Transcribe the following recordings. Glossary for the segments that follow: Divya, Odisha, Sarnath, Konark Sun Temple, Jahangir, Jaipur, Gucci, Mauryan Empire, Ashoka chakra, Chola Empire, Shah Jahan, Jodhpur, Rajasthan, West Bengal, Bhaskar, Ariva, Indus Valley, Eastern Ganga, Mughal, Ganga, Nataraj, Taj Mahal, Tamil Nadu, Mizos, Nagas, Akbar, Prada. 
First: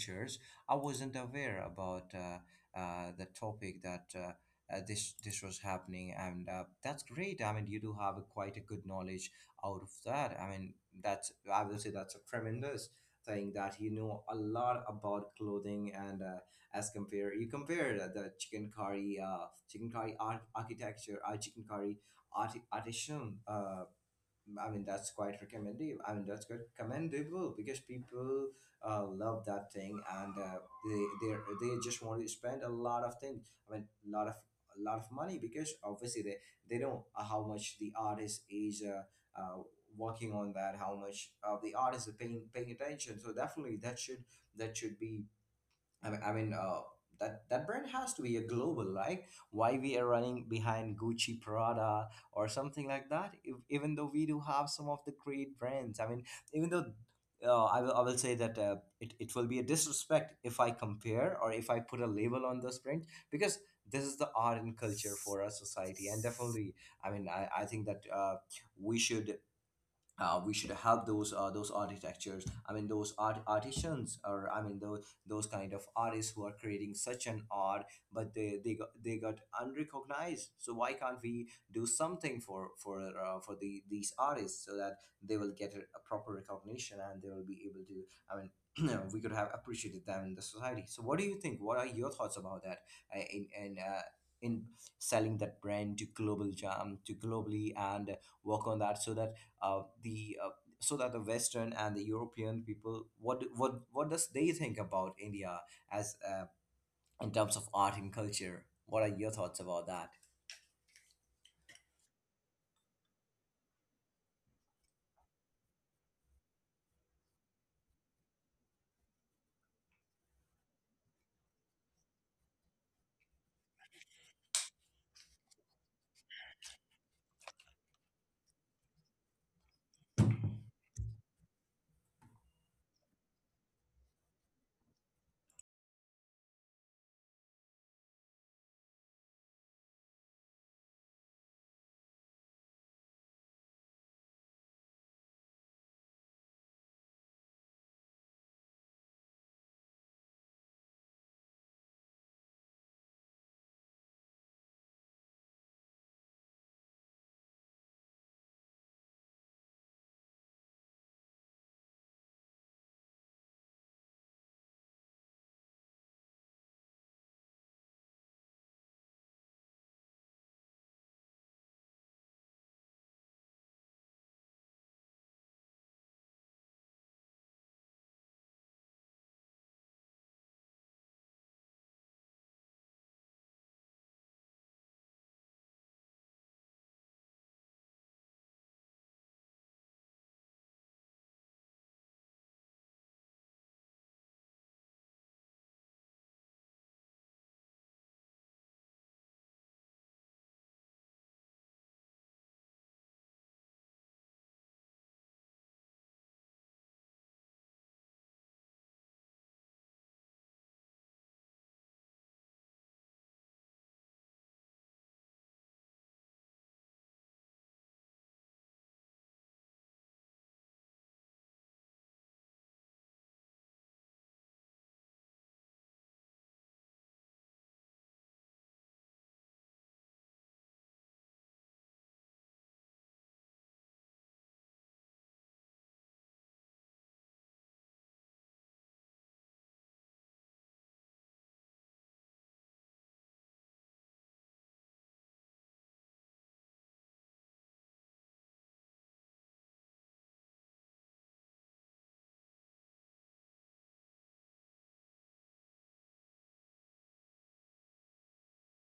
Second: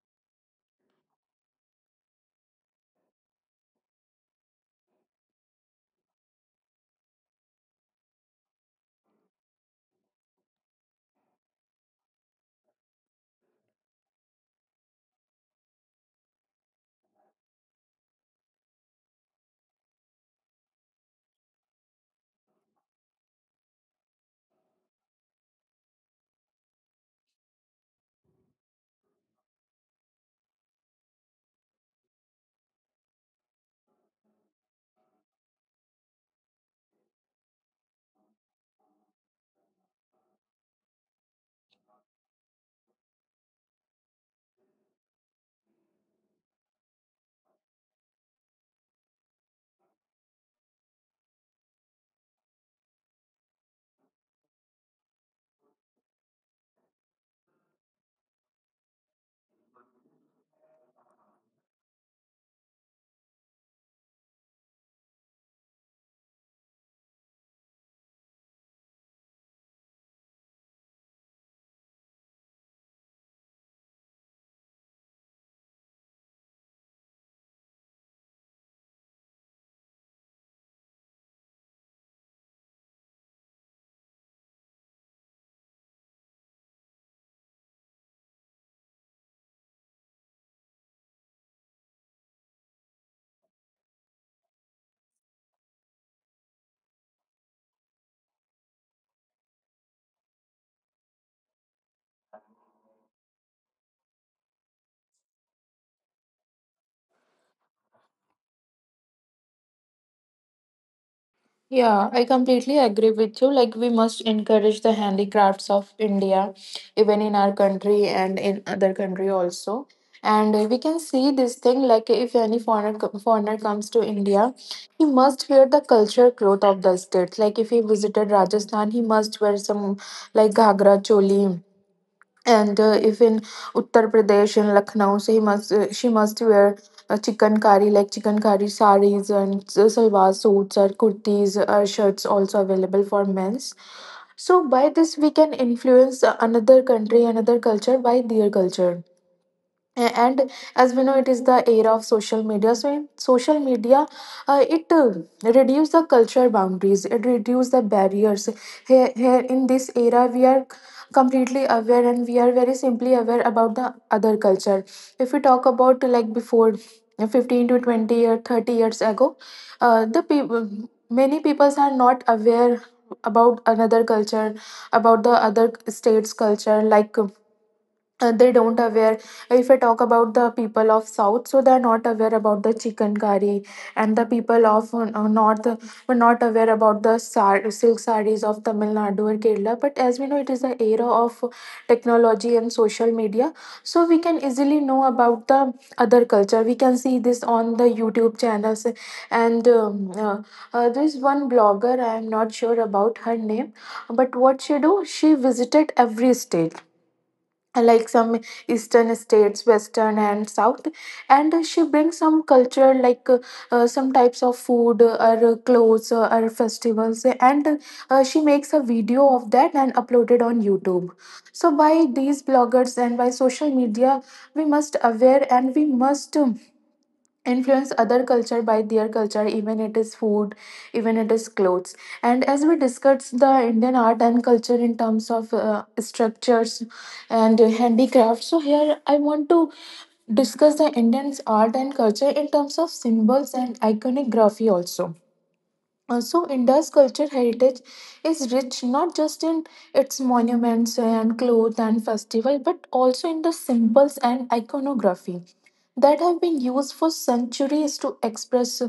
cultures, I wasn't aware about the topic that this was happening, and that's great. I mean, you do have a, quite a good knowledge out of that. I mean, that's I will say that's a tremendous thing that you know a lot about clothing and as compare you compare the chicken curry art, architecture, chicken curry art, artisan. I mean, that's quite recommendable. I mean, that's good commendable because people love that thing and uh, they they they just want to spend a lot of things. I mean, a lot of money because obviously they know how much the artist is uh, working on that, how much the artist is paying attention. So definitely that should be I mean, that brand has to be a global, right? Why we are running behind Gucci, Prada, or something like that? If, even though we do have some of the great brands, I mean, even though I will say that it it will be a disrespect if I compare or if I put a label on this brand because this is the art and culture for our society, and definitely, I mean, I think that we should we should help those architectures. I mean, those art artisans, or I mean, those kind of artists who are creating such an art, but they got, they got unrecognized. So why can't we do something for for the these artists so that they will get a proper recognition and they will be able to, I mean, we could have appreciated them in the society. So what do you think? What are your thoughts about that, uh, in in uh, in selling that brand to global jam, to globally, and work on that so that the so that the Western and the European people what what does they think about India as in terms of art and culture? What are your thoughts about that? Yeah, I completely agree with you. Like, we must encourage the handicrafts of India, even in our country and in other country also. And we can see this thing like if any foreigner foreigner comes to India, he must wear the culture cloth of the state. Like if he visited Rajasthan, he must wear some like ghagra, choli, and if in Uttar Pradesh and Lucknow, so he must she must wear a chicken curry like chicken curry saris and salwar suits or kurtis or shirts also available for men's. So by this we can influence another country, another culture by their culture. And as we know it is the era of social media, so in social media it reduce the cultural boundaries, it reduce the barriers. Here in this era we are completely aware, and we are very simply aware about the other culture. If we talk about like before 15 to 20 or 30 years ago, the people, many people are not aware about another culture, about the other states culture. Like they don't aware, if I talk about the people of south, so they're not aware about the chicken curry, and the people of north were not aware about the silk sarees of Tamil Nadu or Kerala. But as we know, it is the era of technology and social media, so we can easily know about the other culture. We can see this on the YouTube channels. And uh, there's one blogger, I am not sure about her name, but what she do, she visited every state, like some eastern states, western and south. And she brings some culture, like some types of food, or clothes, or festivals, and she makes a video of that and upload it on YouTube. So by these bloggers and by social media, we must aware, and we must influence other culture by their culture, even it is food, even it is clothes. And as we discussed the Indian art and culture in terms of structures and handicraft, so here I want to discuss the Indian art and culture in terms of symbols and iconography also. Also, India's cultural heritage is rich not just in its monuments and clothes and festival, but also in the symbols and iconography that have been used for centuries to express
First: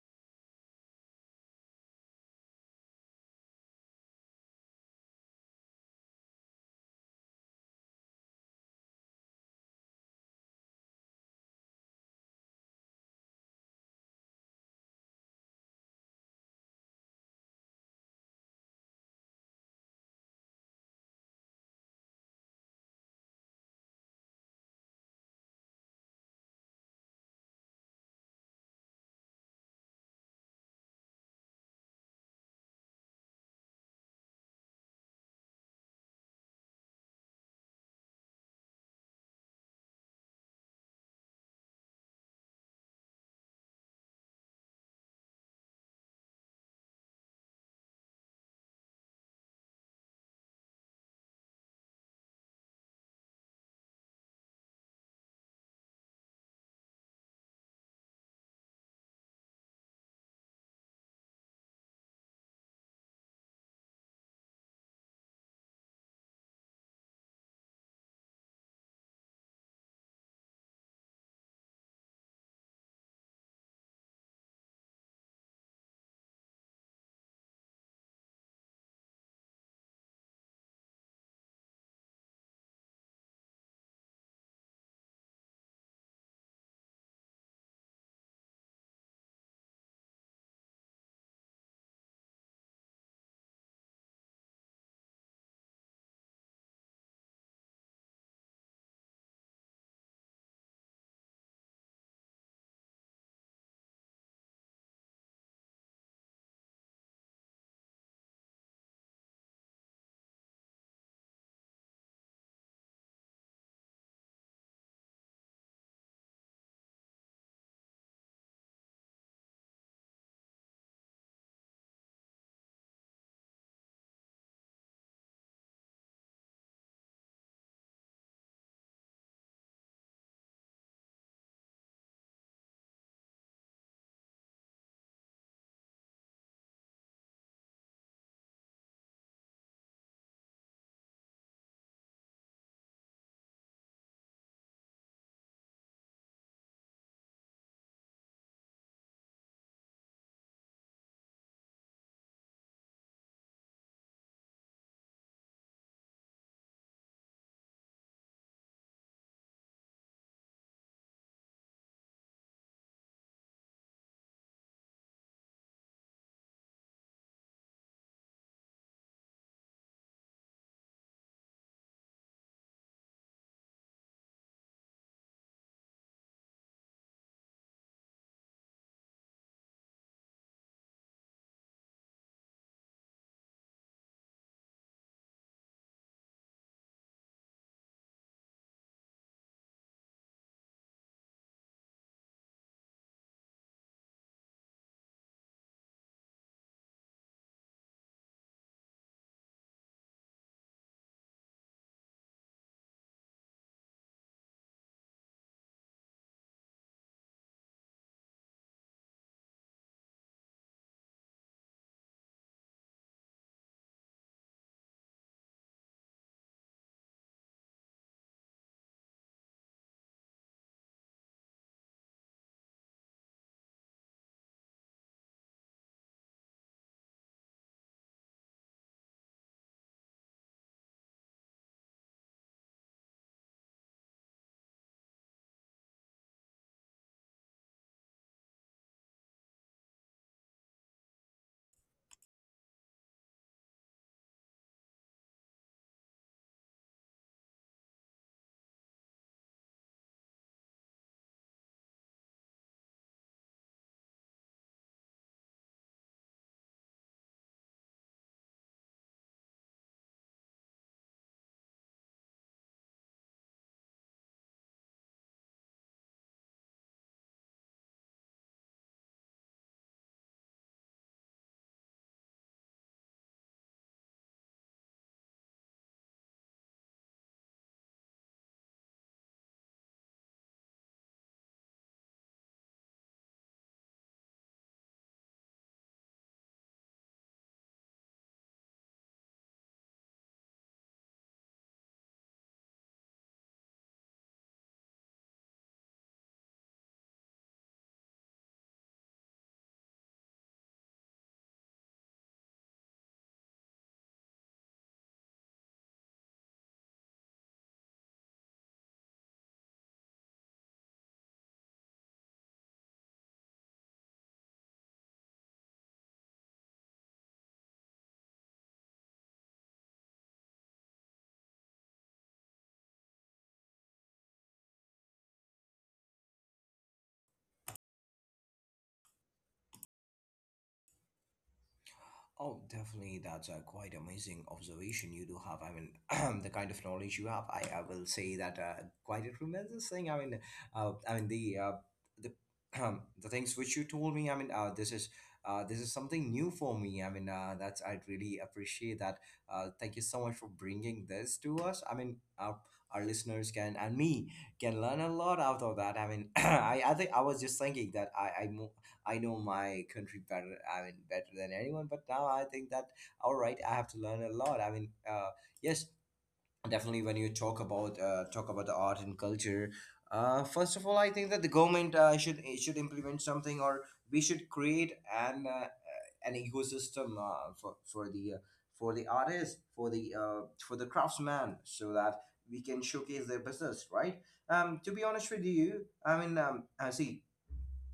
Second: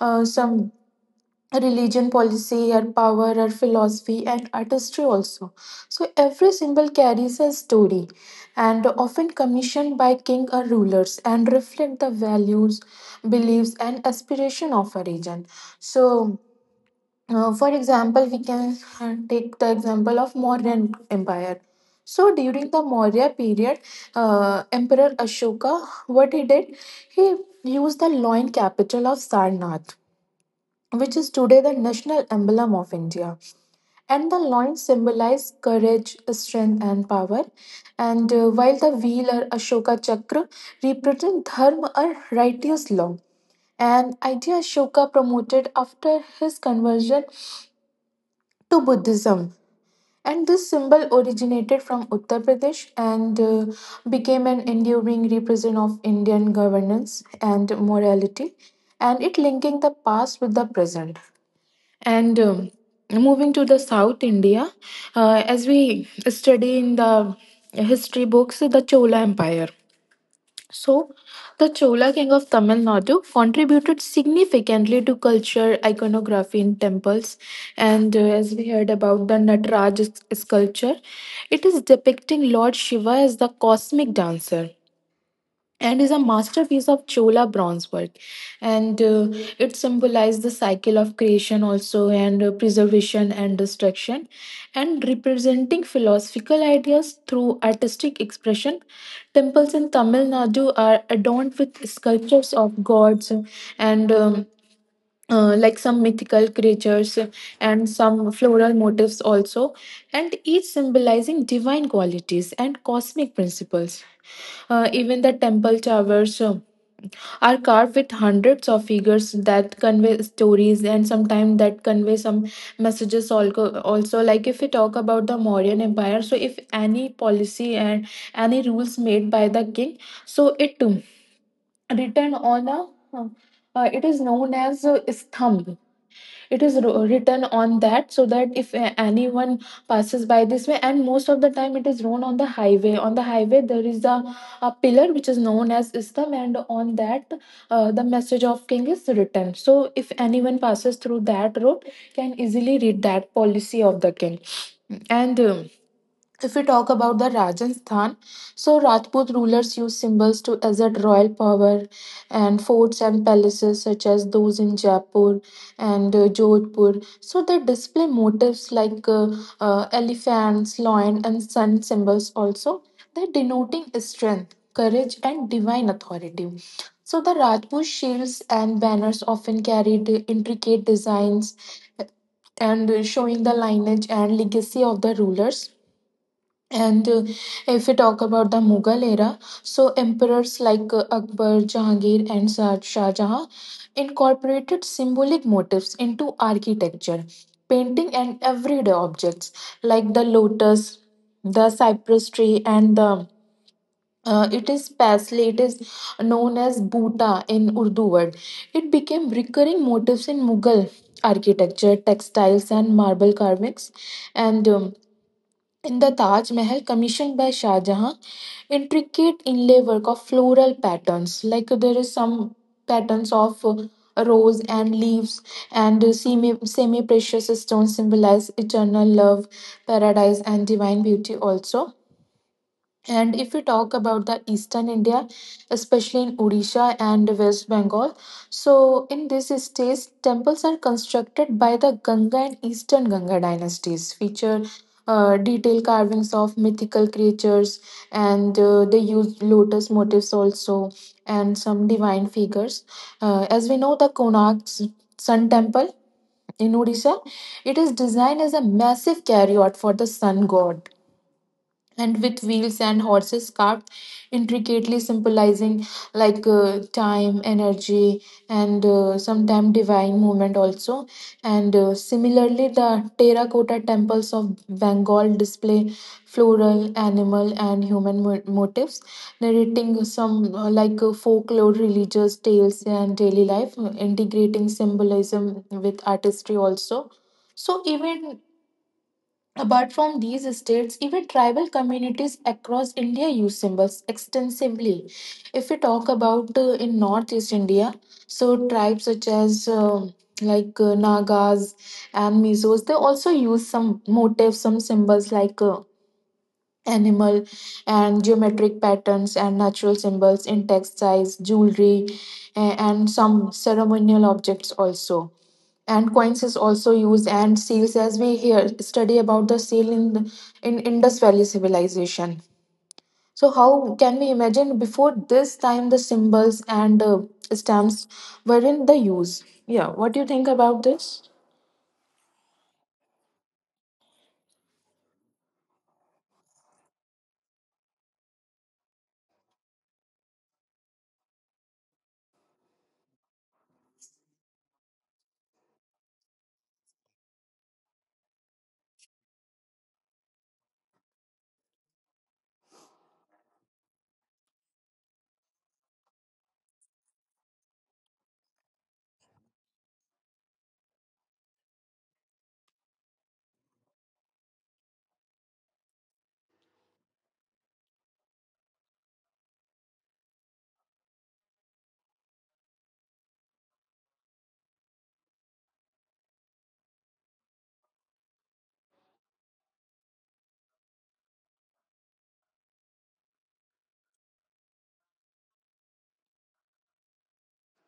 some religion policy or power or philosophy and artistry also. So every symbol carries a story and often commissioned by king or rulers and reflect the values, beliefs, and aspiration of a region. So for example, we can take the example of Mauryan Empire. So during the Maurya period, Emperor Ashoka, what he did, he used the loin capital of Sarnath, which is today the national emblem of India. And the loin symbolize courage, strength, and power. And while the wheel or Ashoka chakra represent dharma or righteous law, an idea Ashoka promoted after his conversion to Buddhism. And this symbol originated from Uttar Pradesh, and became an enduring represent of Indian governance and morality, and it linking the past with the present. And Moving to the South India, as we study in the history books, the Chola Empire. So, the Chola king of Tamil Nadu contributed significantly to culture, iconography in temples, and as we heard about the sculpture, it is depicting Lord Shiva as the cosmic dancer and is a masterpiece of Chola bronze work. And it symbolizes the cycle of creation, also, and preservation and destruction, and representing philosophical ideas through artistic expression. Temples in Tamil Nadu are adorned with sculptures of gods, and like some mythical creatures and some floral motifs also, and each symbolizing divine qualities and cosmic principles. Even the temple towers are carved with hundreds of figures that convey stories and sometimes that convey some messages also. Also, like if we talk about the Mauryan Empire, so if any policy and any rules made by the king, so it too written on a uh, it is known as sthambh, it is written on that, so that if anyone passes by this way. And most of the time it is thrown on the highway, on the highway there is a pillar which is known as istam, and on that the message of king is written, so if anyone passes through that road can easily read that policy of the king. And If we talk about the Rajasthan, so Rajput rulers used symbols to assert royal power, and forts and palaces such as those in Jaipur and Jodhpur. So they display motifs like elephants, lion, and sun symbols also. They're denoting strength, courage, and divine authority. So the Rajput shields and banners often carried intricate designs, uh, and showing the lineage and legacy of the rulers. And if we talk about the Mughal era, so emperors like Akbar, Jahangir, and Shah Jahan incorporated symbolic motifs into architecture, painting, and everyday objects like the lotus, the cypress tree, and the it is parsley. It is known as buta in Urdu word. It became recurring motifs in Mughal architecture, textiles, and marble carvings, and in the Taj Mahal, commissioned by Shah Jahan, intricate inlay work of floral patterns, like there is some patterns of rose and leaves, and semi precious stones symbolize eternal love, paradise, and divine beauty. Also, and if we talk about the eastern India, especially in Odisha and West Bengal, so in these states, temples are constructed by the Ganga and Eastern Ganga dynasties, feature detailed carvings of mythical creatures, and they use lotus motifs also and some divine figures. As we know, the Konark Sun Temple in Odisha, it is designed as a massive carryout for the sun god and with wheels and horses carved intricately, symbolizing like time, energy, and sometime divine movement also. And similarly the terracotta temples of Bengal display floral, animal, and human motifs, narrating some folklore, religious tales, and daily life, integrating symbolism with artistry also. Even apart from these states, even tribal communities across India use symbols extensively. If we talk about in Northeast India, so tribes such as Nagas and Mizos, they also use some motifs, some symbols like animal and geometric patterns and natural symbols in textiles, jewelry, and some ceremonial objects also. And coins is also used, and seals, as we hear study about the seal in the, in Indus Valley civilization. So how can we imagine before this time the symbols and stamps were in the use? Yeah, what do you think about this? Oh, definitely. That's a quite amazing observation you do have. I mean, the kind of knowledge you have, I will say that quite a tremendous thing. I mean, I mean, the the things which you told me. I mean, this is something new for me. I mean, that's I really appreciate that. Thank you so much for bringing this to us. I mean, our listeners can and me can learn a lot out of that. I mean, I think I was just thinking that I know my country better. I mean, better than anyone. But now I think that all right, I have to learn a lot. I mean, yes, definitely. When you talk about the art and culture, first of all, I think that the government should should implement something, or we should create an ecosystem for for the artist, for the craftsman, so that we can showcase their business, right? To be honest with you, I mean,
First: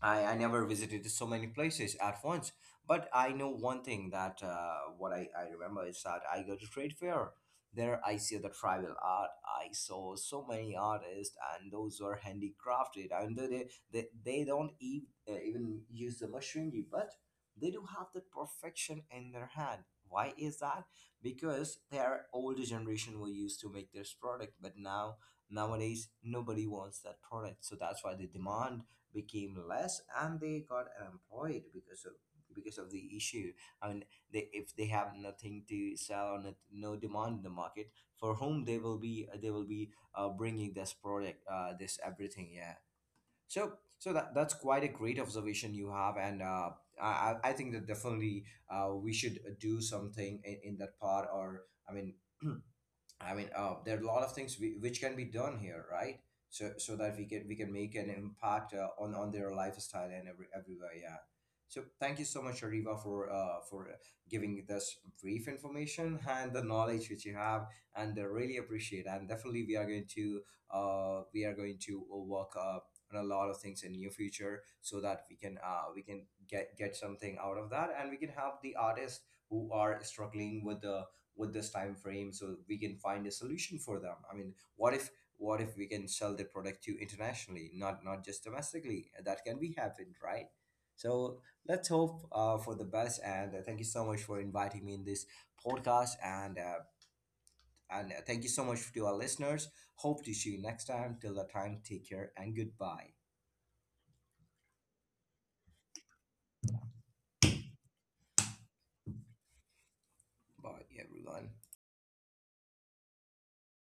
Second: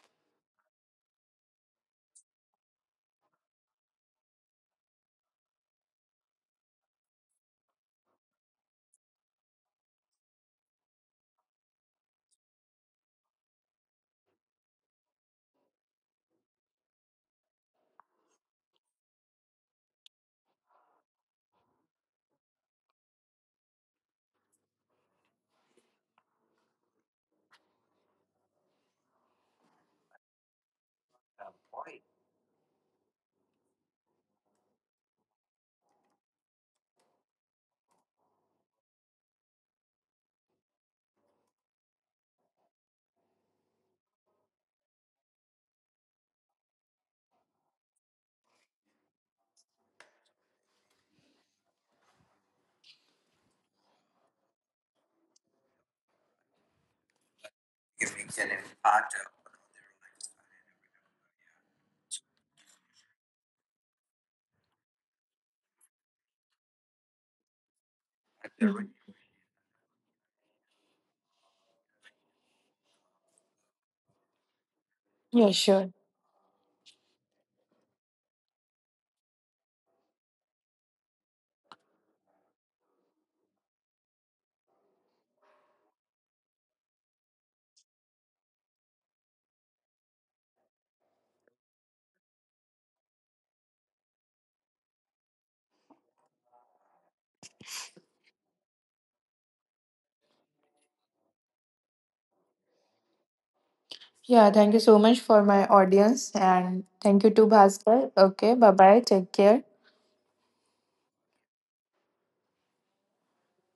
I never visited so many places at once, but I know one thing that what I remember is that I go to trade fair. There I see the tribal art. I saw so many artists, and those were handicrafted. And they don't even, even use the machinery, but they do have the perfection in their hand. Why is that? Because their older generation were used to make this product, but now nowadays nobody wants that product, so that's why they demand became less and they got unemployed because of the issue. I mean, they, if they have nothing to sell or not, no demand in the market, for whom they will be, they will be bringing this product, this everything. Yeah. So, so that that's quite a great observation you have, and uh, I think that definitely we should do something in that part. Or I mean, I mean, there are a lot of things we, which can be done here, right? So so that we can make an impact on their lifestyle and every everywhere. Yeah. So thank you so much, Ariva, for giving this brief information and the knowledge which you have, and I really appreciate. And definitely, we are going to we are going to work on a lot of things in near future so that Yeah, sure. we can get something out of that and we can help the artists who are struggling with the with this time frame, so we can find a solution for them. I mean, what if we can sell the product to internationally, not just domestically? That can be happened, right? So let's hope for the best, and thank you so much for inviting me in this podcast, and thank you so much to our listeners. Hope to see you next time. Till that time, take care, and goodbye. Yeah, thank you so much for my audience and thank you to Bhaskar. Okay, bye bye. Take care. By everyone.